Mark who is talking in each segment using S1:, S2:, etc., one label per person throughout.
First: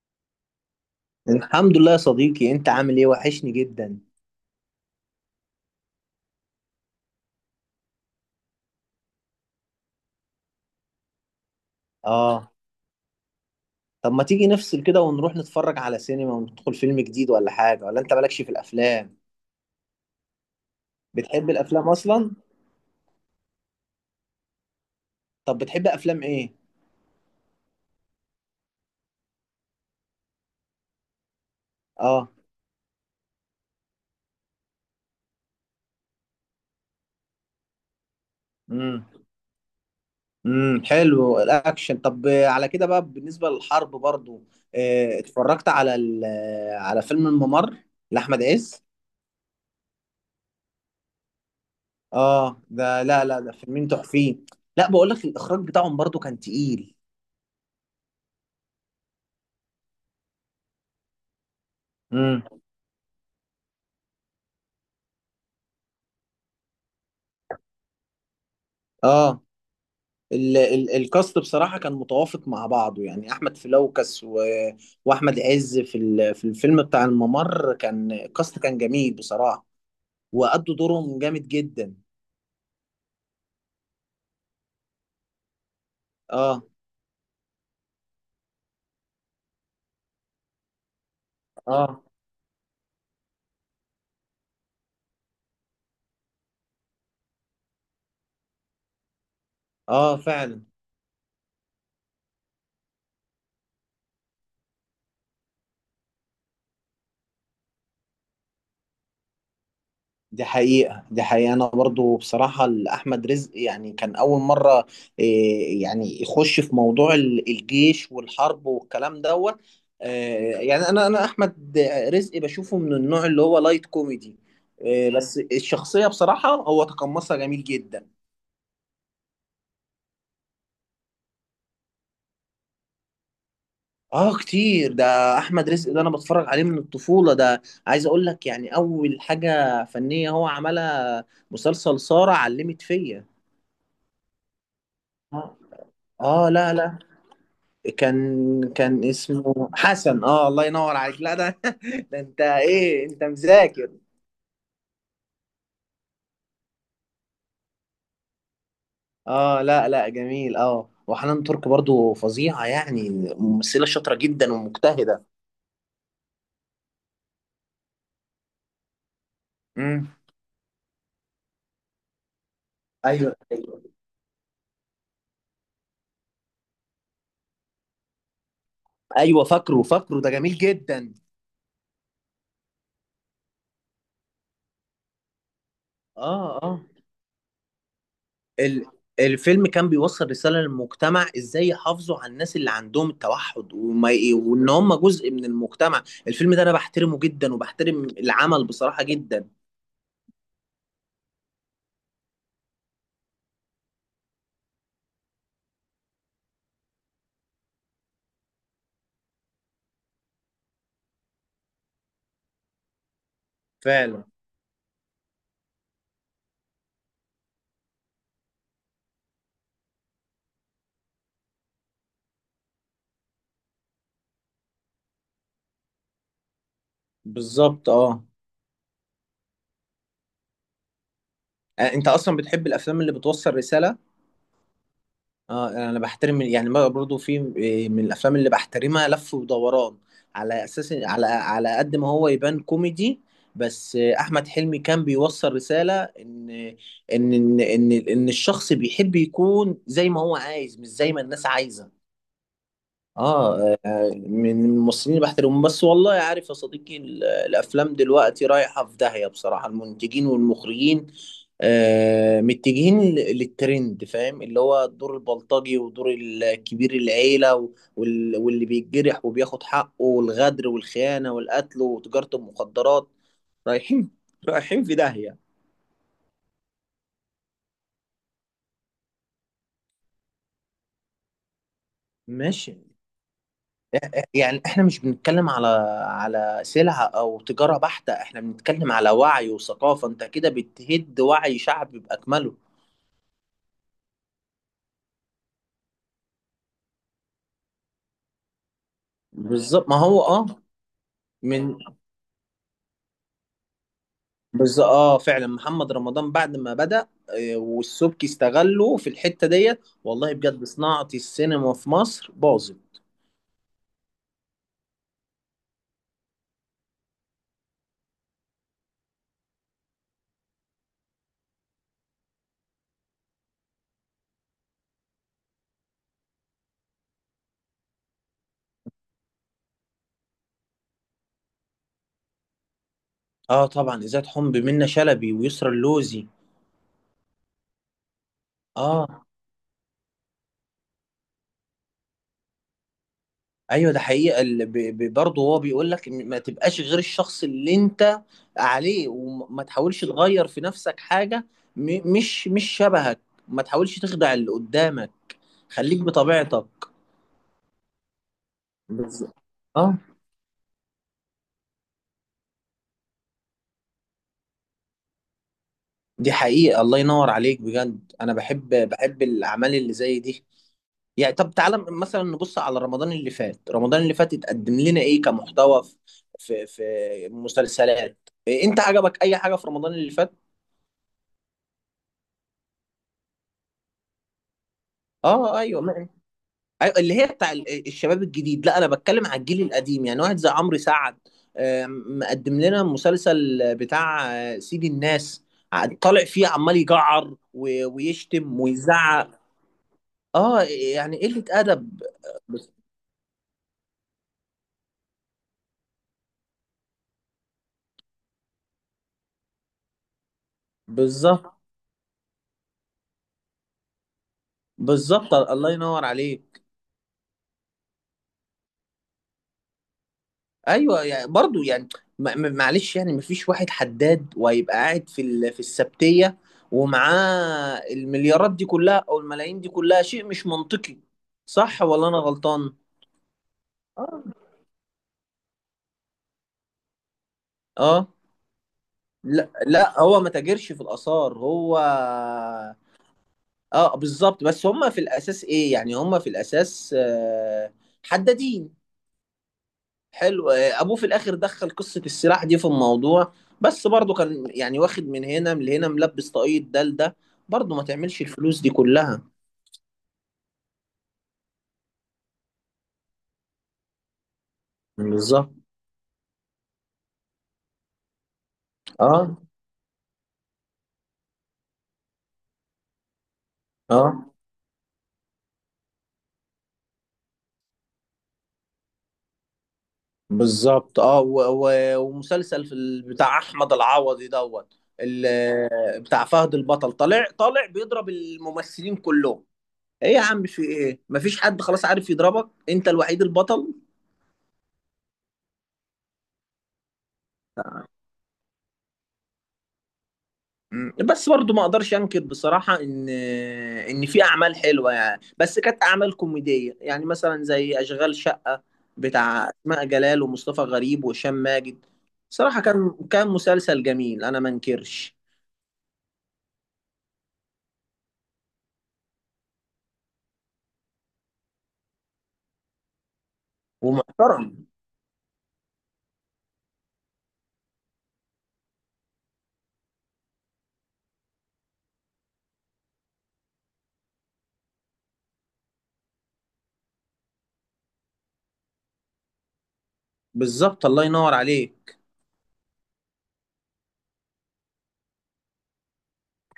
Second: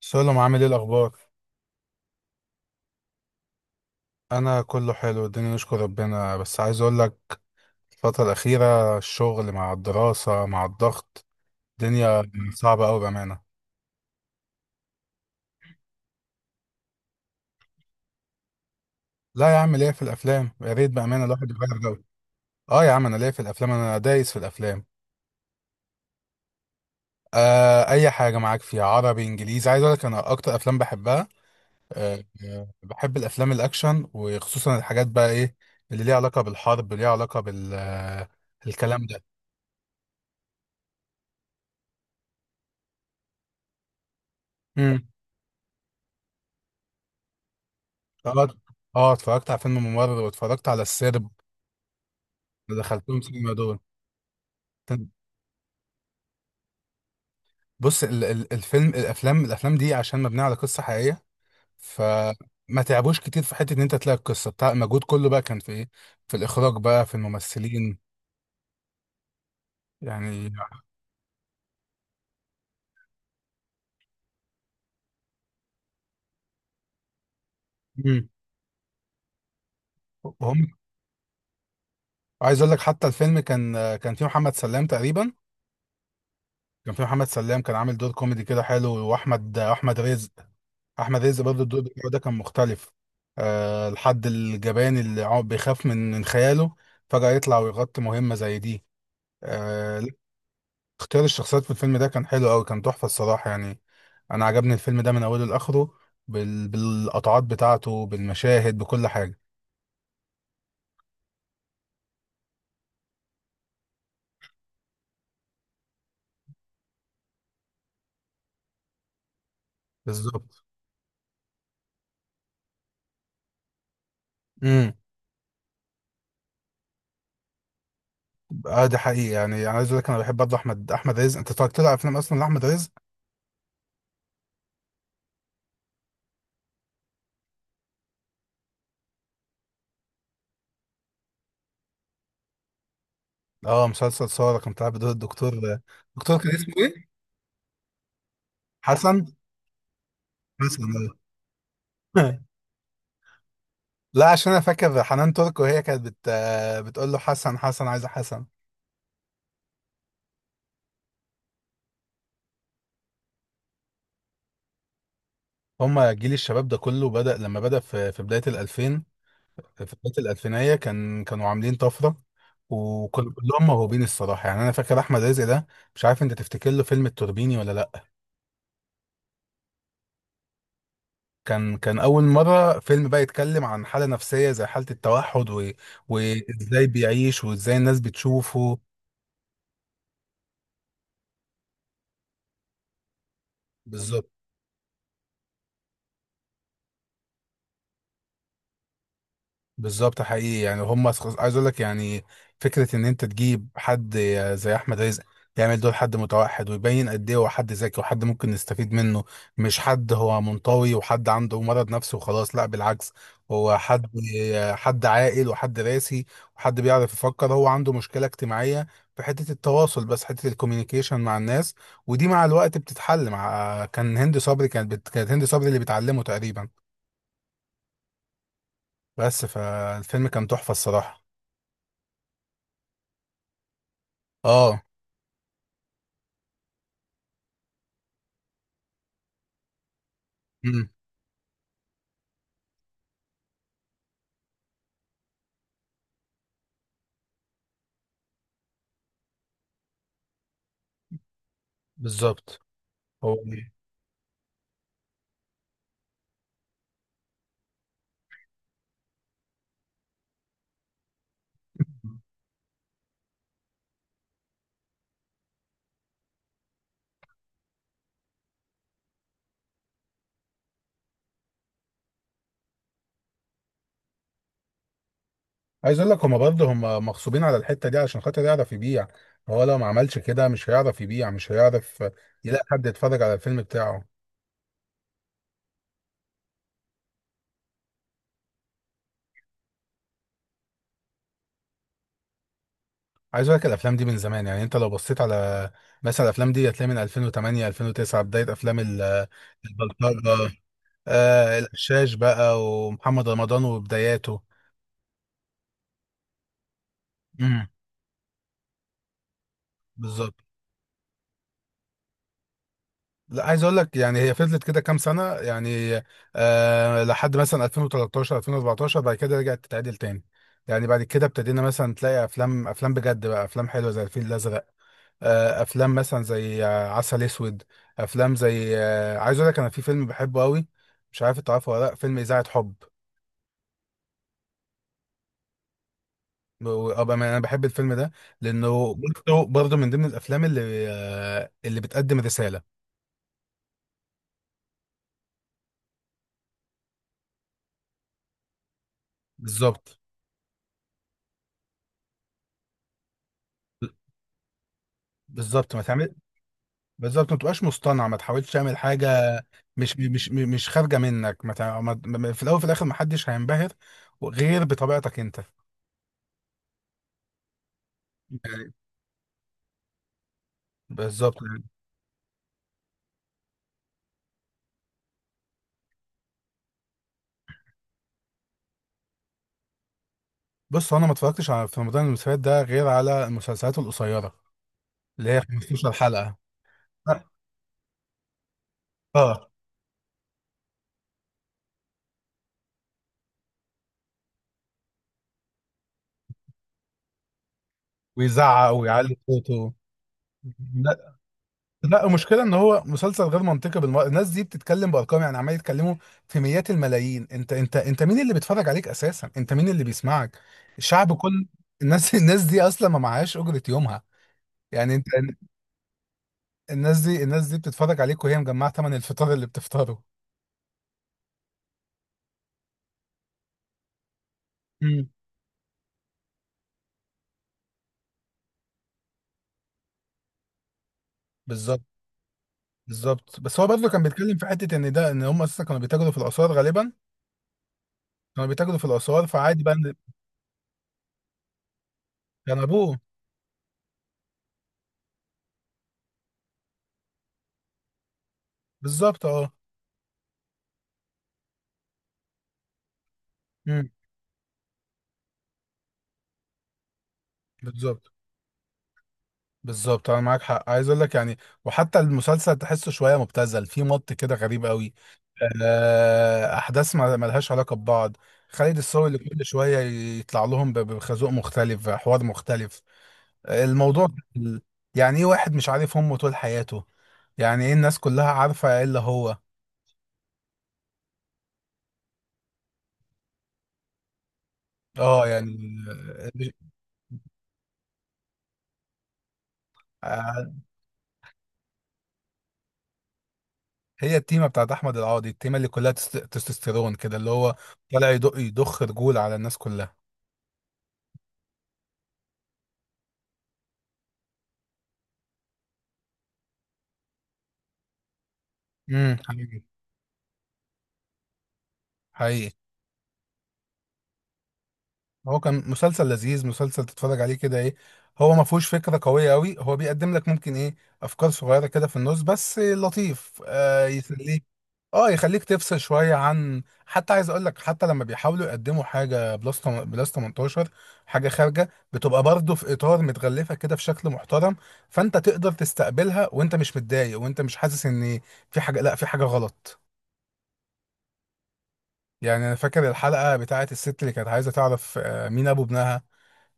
S1: سلام، عامل ايه الاخبار؟
S2: الحمد لله يا صديقي، انت عامل ايه؟ وحشني جدا.
S1: انا كله حلو، الدنيا نشكر ربنا. بس عايز اقول لك، الفتره الاخيره الشغل مع الدراسه مع الضغط الدنيا
S2: اه.
S1: صعبه قوي بامانه.
S2: طب ما تيجي نفصل كده ونروح نتفرج على سينما وندخل فيلم جديد ولا حاجة؟ ولا انت مالكش في الافلام؟
S1: لا يا عم، ليا في الافلام. يا ريت بامانه الواحد
S2: بتحب
S1: يغير
S2: الافلام
S1: جو.
S2: اصلا؟
S1: اه يا عم، انا ليا في الافلام، انا دايس في الافلام.
S2: طب بتحب افلام ايه؟
S1: اي حاجه، معاك فيها عربي انجليزي. عايز اقول لك انا اكتر افلام بحبها،
S2: اه.
S1: بحب الافلام الاكشن، وخصوصا الحاجات بقى ايه اللي ليها علاقه بالحرب، ليها علاقه بال
S2: امم
S1: الكلام
S2: حلو الاكشن. طب على كده بقى بالنسبة للحرب برضو.
S1: ده.
S2: اه. اتفرجت على على فيلم الممر لاحمد
S1: اه
S2: عز.
S1: اه اتفرجت على فيلم ممر واتفرجت على السرب،
S2: اه،
S1: اللي
S2: ده
S1: دخلتهم
S2: لا لا،
S1: سينما
S2: ده
S1: دول.
S2: فيلمين تحفين. لا، بقول لك الاخراج بتاعهم برضو كان تقيل.
S1: بص، ال ال الفيلم الافلام الافلام دي عشان مبنيه على قصه حقيقيه،
S2: امم
S1: فما تعبوش كتير في حته ان انت تلاقي القصه بتاع المجهود كله بقى كان في ايه، في الاخراج بقى في الممثلين
S2: اه.
S1: يعني.
S2: الكاست بصراحة كان متوافق مع بعضه، يعني أحمد فلوكس و... وأحمد عز في الفيلم بتاع الممر كان
S1: مم.
S2: الكاست كان جميل بصراحة.
S1: هم.
S2: وأدوا دورهم جامد جدا.
S1: عايز اقول لك حتى الفيلم كان فيه محمد سلام تقريبا،
S2: اه
S1: كان فيه محمد سلام، كان عامل دور كوميدي كده حلو. واحمد احمد رزق، احمد عز برضه الدور
S2: اه.
S1: بتاعه ده كان مختلف. أه الحد الجبان اللي عم بيخاف من خياله فجأة يطلع ويغطي مهمة زي دي. أه لا،
S2: اه فعلا.
S1: اختيار الشخصيات في الفيلم ده كان حلو قوي، كان تحفة الصراحة يعني. انا عجبني الفيلم ده من اوله لاخره، بالقطعات بتاعته بالمشاهد بكل حاجة.
S2: دي حقيقة دي حقيقة، أنا برضو بصراحة أحمد رزق يعني كان أول مرة، إيه، يعني يخش في موضوع الجيش والحرب والكلام دوت.
S1: بالظبط.
S2: يعني أنا أحمد رزق بشوفه من النوع اللي هو لايت كوميدي.
S1: امم
S2: بس الشخصية بصراحة هو تقمصها جميل جدا.
S1: اه ده حقيقي يعني، انا عايز اقول لك انا بحب برضه احمد رزق. انت اتفرجت له على افلام اصلا لاحمد رزق؟
S2: كتير، ده أحمد رزق ده أنا بتفرج عليه من الطفولة ده. عايز أقول لك يعني أول حاجة فنية هو عملها مسلسل سارة علمت فيا.
S1: اه، مسلسل صورة كان طالع بدور الدكتور.
S2: آه.
S1: دكتور كان
S2: لا
S1: اسمه
S2: لا،
S1: ايه؟
S2: كان
S1: حسن،
S2: اسمه حسن. اه الله
S1: حسن.
S2: ينور عليك، لا ده ده انت
S1: آه.
S2: ايه؟ انت مذاكر؟
S1: لا عشان انا فاكر حنان تركو هي كانت بتقول له حسن، حسن، عايزه حسن.
S2: اه لا لا، جميل. اه وحنان ترك برضو فظيعة يعني، ممثلة شاطرة جدا ومجتهدة.
S1: هما جيل الشباب ده كله بدأ لما بدأ في بدايه الألفين. في
S2: امم.
S1: بدايه الألفينية كانوا عاملين طفره.
S2: ايوه
S1: كلهم
S2: ايوه.
S1: موهوبين الصراحه يعني. انا فاكر احمد رزق ده، مش عارف انت تفتكر له فيلم التوربيني ولا لا.
S2: ايوه فاكره فاكره، ده جميل جدا.
S1: كان اول مره فيلم بقى يتكلم عن حاله نفسيه زي حاله التوحد
S2: اه اه.
S1: وازاي بيعيش وازاي الناس بتشوفه.
S2: ال الفيلم كان بيوصل رسالة للمجتمع، ازاي يحافظوا على الناس اللي عندهم التوحد،
S1: بالظبط،
S2: وان هم جزء من المجتمع. الفيلم ده انا بحترمه جدا وبحترم العمل بصراحة جدا.
S1: بالظبط حقيقي يعني. هم عايز اقول لك يعني فكره ان انت تجيب حد زي احمد رزق يعمل دور حد متوحد، ويبين قد ايه هو حد ذكي وحد ممكن نستفيد منه. مش حد هو منطوي وحد عنده مرض نفسي وخلاص، لا بالعكس. هو حد،
S2: فعلا.
S1: حد عاقل وحد راسي وحد بيعرف يفكر. هو عنده مشكله اجتماعيه في حته التواصل، بس حته الكوميونيكيشن مع الناس، ودي مع الوقت بتتحل. مع كان هند صبري كانت كانت هند صبري اللي بتعلمه تقريبا.
S2: بالظبط اه.
S1: بس فالفيلم كان تحفه الصراحه.
S2: انت اصلا بتحب الافلام اللي بتوصل رساله؟
S1: اه.
S2: اه انا بحترم يعني، ما برضو في من الافلام اللي بحترمها لف ودوران، على
S1: مم.
S2: اساس على قد ما هو يبان كوميدي، بس احمد حلمي كان بيوصل رساله إن الشخص بيحب يكون زي ما هو عايز، مش زي ما الناس عايزه.
S1: بالظبط. هو
S2: اه من الممثلين اللي بحترمهم. بس والله عارف يا صديقي، الافلام دلوقتي رايحه في داهيه بصراحه. المنتجين والمخرجين متجهين للترند، فاهم؟ اللي هو الدور البلطجي ودور الكبير العيله واللي بيتجرح وبياخد حقه، والغدر والخيانه والقتل وتجاره المخدرات. رايحين، رايحين في داهيه.
S1: عايز اقول لك، هما برضه هما مغصوبين على الحته دي علشان خاطر يعرف يبيع. هو لو ما عملش كده مش هيعرف يبيع، مش هيعرف يلاقي
S2: ماشي.
S1: حد يتفرج على الفيلم بتاعه.
S2: يعني احنا مش بنتكلم على على سلعة او تجارة بحتة، احنا بنتكلم على وعي وثقافة. انت كده بتهد وعي شعب بأكمله.
S1: عايز اقول لك الافلام دي من زمان يعني. انت لو بصيت على مثلا الافلام دي هتلاقي من 2008 2009 بدايه افلام
S2: بالظبط، ما هو اه
S1: البلطجه. آه
S2: من.
S1: الشاش بقى، ومحمد رمضان وبداياته.
S2: بالظبط اه فعلا، محمد رمضان بعد ما بدأ
S1: امم.
S2: والسبكي استغله في الحتة ديت، والله
S1: بالظبط.
S2: بجد صناعة السينما في مصر باظت.
S1: لا عايز اقول لك يعني، هي فضلت كده كام سنه يعني لحد مثلا 2013 2014. بعد كده رجعت تتعدل تاني. يعني بعد كده ابتدينا مثلا تلاقي افلام، افلام بجد بقى، افلام حلوه زي الفيل الازرق، آه افلام مثلا زي عسل اسود، افلام زي عايز اقول لك انا في فيلم بحبه قوي، مش عارف انت عارفه ولا لا، فيلم اذاعه حب.
S2: اه طبعا، إذاعة حمب منة شلبي ويسرا اللوزي.
S1: انا بحب الفيلم ده، لانه
S2: اه
S1: برضه من ضمن الافلام اللي اللي بتقدم رساله.
S2: ايوه، ده حقيقه. برضه هو بيقول لك إن ما تبقاش غير الشخص اللي انت عليه، وما
S1: بالظبط.
S2: تحاولش تغير في نفسك حاجه. مش شبهك، ما تحاولش تخدع اللي قدامك.
S1: بالظبط
S2: خليك
S1: ما
S2: بطبيعتك.
S1: بالظبط ما تبقاش مصطنع، ما تحاولش تعمل حاجه
S2: بالظبط
S1: مش
S2: اه.
S1: مش مش خارجه منك. ما تع- ما- ما- في الاول وفي الاخر ما حدش هينبهر غير بطبيعتك انت.
S2: دي حقيقه، الله ينور عليك بجد. انا بحب
S1: يعني،
S2: بحب الاعمال اللي زي دي. يعني
S1: بالظبط
S2: طب
S1: يعني.
S2: تعالى مثلا نبص على رمضان اللي فات. رمضان اللي فات اتقدم لنا ايه كمحتوى في في مسلسلات؟ إيه، انت عجبك اي حاجه في رمضان اللي فات؟
S1: بص هو انا ما اتفرجتش على في رمضان المسلسلات ده غير على المسلسلات القصيره اللي هي
S2: اه ايوه
S1: 15 حلقه.
S2: ايوه، اللي هي بتاع الشباب الجديد. لا، انا بتكلم على
S1: اه،
S2: الجيل القديم، يعني واحد زي عمرو سعد مقدم لنا مسلسل بتاع سيد الناس. طالع فيه عمال يجعر ويشتم
S1: ويزعق ويعلي
S2: ويزعق.
S1: صوته.
S2: اه يعني قلة ادب.
S1: لا المشكله ان
S2: بس-
S1: هو مسلسل غير منطقي بالمره. الناس دي بتتكلم بارقام، يعني عمال يتكلموا في مئات الملايين. انت انت انت مين اللي بيتفرج عليك اساسا؟ انت مين اللي بيسمعك؟ الشعب كل
S2: بالظبط،
S1: الناس. الناس دي اصلا ما معهاش اجره يومها يعني. انت
S2: بالظبط الله ينور عليك.
S1: الناس دي، الناس دي بتتفرج عليك وهي مجمعه ثمن الفطار اللي بتفطره.
S2: ايوه يعني برضو يعني، معلش يعني، مفيش واحد حداد وهيبقى
S1: امم.
S2: قاعد في في السبتيه ومعاه المليارات دي كلها او الملايين دي كلها. شيء مش منطقي.
S1: بالظبط،
S2: صح ولا انا غلطان؟
S1: بالظبط. بس هو برضه كان
S2: اه
S1: بيتكلم في حته ان ده، ان هم اساسا كانوا بيتاجروا في الاثار غالبا.
S2: اه.
S1: كانوا بيتاجروا في الاثار،
S2: لا
S1: فعادي بقى ان
S2: لا، هو ما تاجرش في الاثار، هو
S1: كان ابوه.
S2: اه بالظبط، بس هم في الاساس ايه يعني، هم في الاساس حدادين.
S1: بالظبط اه.
S2: حلو. ابوه في الاخر دخل قصه السلاح دي في الموضوع، بس
S1: امم.
S2: برضه كان يعني واخد من هنا من هنا، ملبس طاقية ده لده. برضه ما
S1: بالظبط،
S2: تعملش الفلوس دي كلها.
S1: بالظبط انا معاك حق. عايز اقول لك يعني، وحتى المسلسل تحسه شويه مبتذل، فيه مط كده غريب قوي.
S2: بالظبط
S1: احداث ما لهاش علاقه ببعض. خالد الصاوي اللي
S2: اه.
S1: كل شويه يطلع لهم بخازوق مختلف، حوار مختلف. الموضوع
S2: اه
S1: ال- يعني ايه واحد مش عارف امه طول حياته؟ يعني ايه الناس كلها عارفه الا هو؟
S2: بالظبط اه ومسلسل في بتاع احمد العوضي دوت،
S1: اه يعني،
S2: بتاع فهد البطل، طالع بيضرب الممثلين كلهم. ايه يا عم؟
S1: آه،
S2: في ايه؟ مفيش حد خلاص عارف يضربك؟ انت الوحيد البطل.
S1: هي التيمه بتاعت احمد العوضي، التيمه اللي كلها تستوستيرون كده، اللي هو طالع يدق يضخ رجول على الناس كلها.
S2: بس برضو ما اقدرش انكر بصراحة ان ان في اعمال حلوة يعني، بس كانت اعمال كوميدية، يعني مثلا زي اشغال شقة
S1: امم.
S2: بتاع
S1: حقيقي،
S2: اسماء جلال ومصطفى غريب وهشام ماجد.
S1: حقيقي.
S2: صراحة كان مسلسل جميل، انا ما انكرش.
S1: هو كان مسلسل لذيذ، مسلسل تتفرج عليه كده ايه. هو ما فيهوش فكره قويه قوي، هو بيقدم لك ممكن ايه افكار صغيره كده في النص بس لطيف، يخليك.
S2: ومحترم.
S1: اه يخليك تفصل شويه عن. حتى عايز اقول لك حتى لما بيحاولوا يقدموا حاجه بلس بلس 18، حاجه خارجه، بتبقى برضه في اطار متغلفه كده في شكل محترم، فانت تقدر تستقبلها وانت مش متضايق وانت مش حاسس ان في حاجه، لا في حاجه غلط.
S2: بالظبط الله ينور عليك.
S1: يعني انا فاكر الحلقه بتاعت الست اللي كانت عايزه تعرف مين ابو ابنها.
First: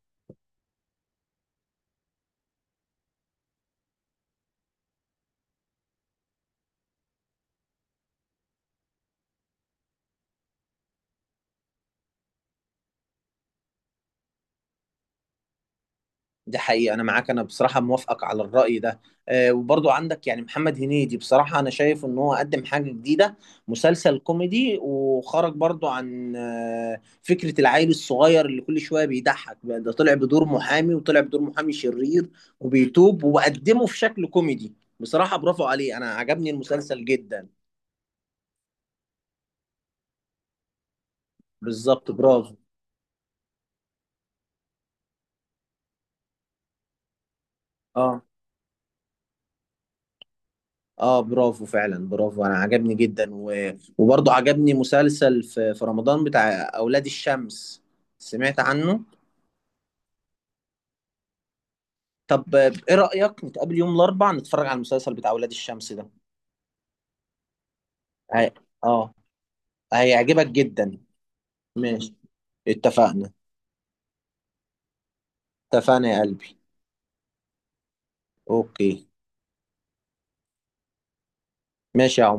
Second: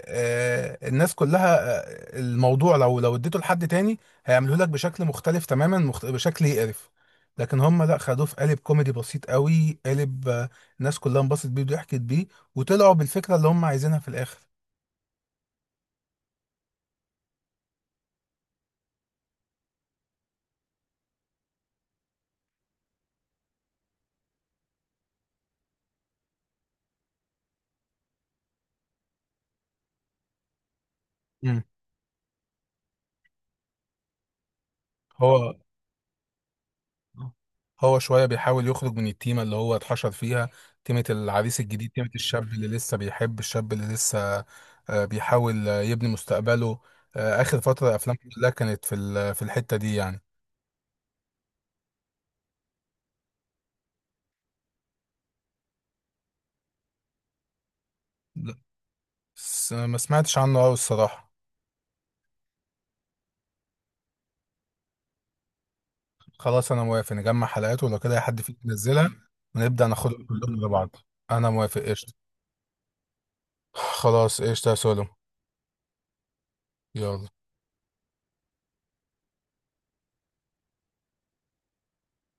S1: الناس كلها، الموضوع لو اديته لحد تاني هيعملوه لك بشكل مختلف تماما، بشكل يقرف. لكن هم لا، خدوه في قالب كوميدي بسيط قوي، قالب الناس كلها انبسطت بيه وضحكت بيه، وطلعوا بالفكره اللي هم عايزينها في الاخر.
S2: دي حقيقة أنا معاك، أنا بصراحة موافقك على الرأي ده. وبرضو عندك يعني محمد هنيدي، بصراحة أنا شايف إن هو قدم حاجة جديدة. مسلسل كوميدي، وخرج برضو عن فكرة العيل الصغير اللي كل شوية بيضحك، ده طلع بدور محامي، وطلع بدور
S1: مم.
S2: محامي شرير وبيتوب، وقدمه في شكل كوميدي. بصراحة
S1: هو،
S2: برافو عليه، أنا عجبني المسلسل جدا.
S1: هو شويه بيحاول يخرج من التيمه اللي هو اتحشر فيها. تيمه العريس الجديد، تيمه
S2: بالظبط
S1: الشاب
S2: برافو.
S1: اللي لسه بيحب، الشاب اللي لسه بيحاول يبني مستقبله. اخر فتره افلام
S2: اه
S1: كلها كانت في في الحته دي يعني.
S2: اه برافو، فعلا برافو، انا عجبني جدا و... وبرضه عجبني مسلسل في رمضان بتاع اولاد الشمس. سمعت عنه؟
S1: بس ما سمعتش عنه قوي الصراحة.
S2: طب ايه رأيك نتقابل يوم الاربعاء نتفرج على المسلسل بتاع اولاد الشمس ده؟
S1: خلاص انا موافق، نجمع حلقات ولو كده أي حد
S2: هي...
S1: فيك ينزلها،
S2: اه.
S1: ونبدأ ناخدهم
S2: هيعجبك
S1: كلهم لبعض.
S2: جدا.
S1: انا موافق قشطة.
S2: ماشي. اتفقنا.
S1: خلاص قشطة يا سولو.
S2: اتفقنا يا قلبي.
S1: يلا.
S2: اوكي. ماشي يا عمر.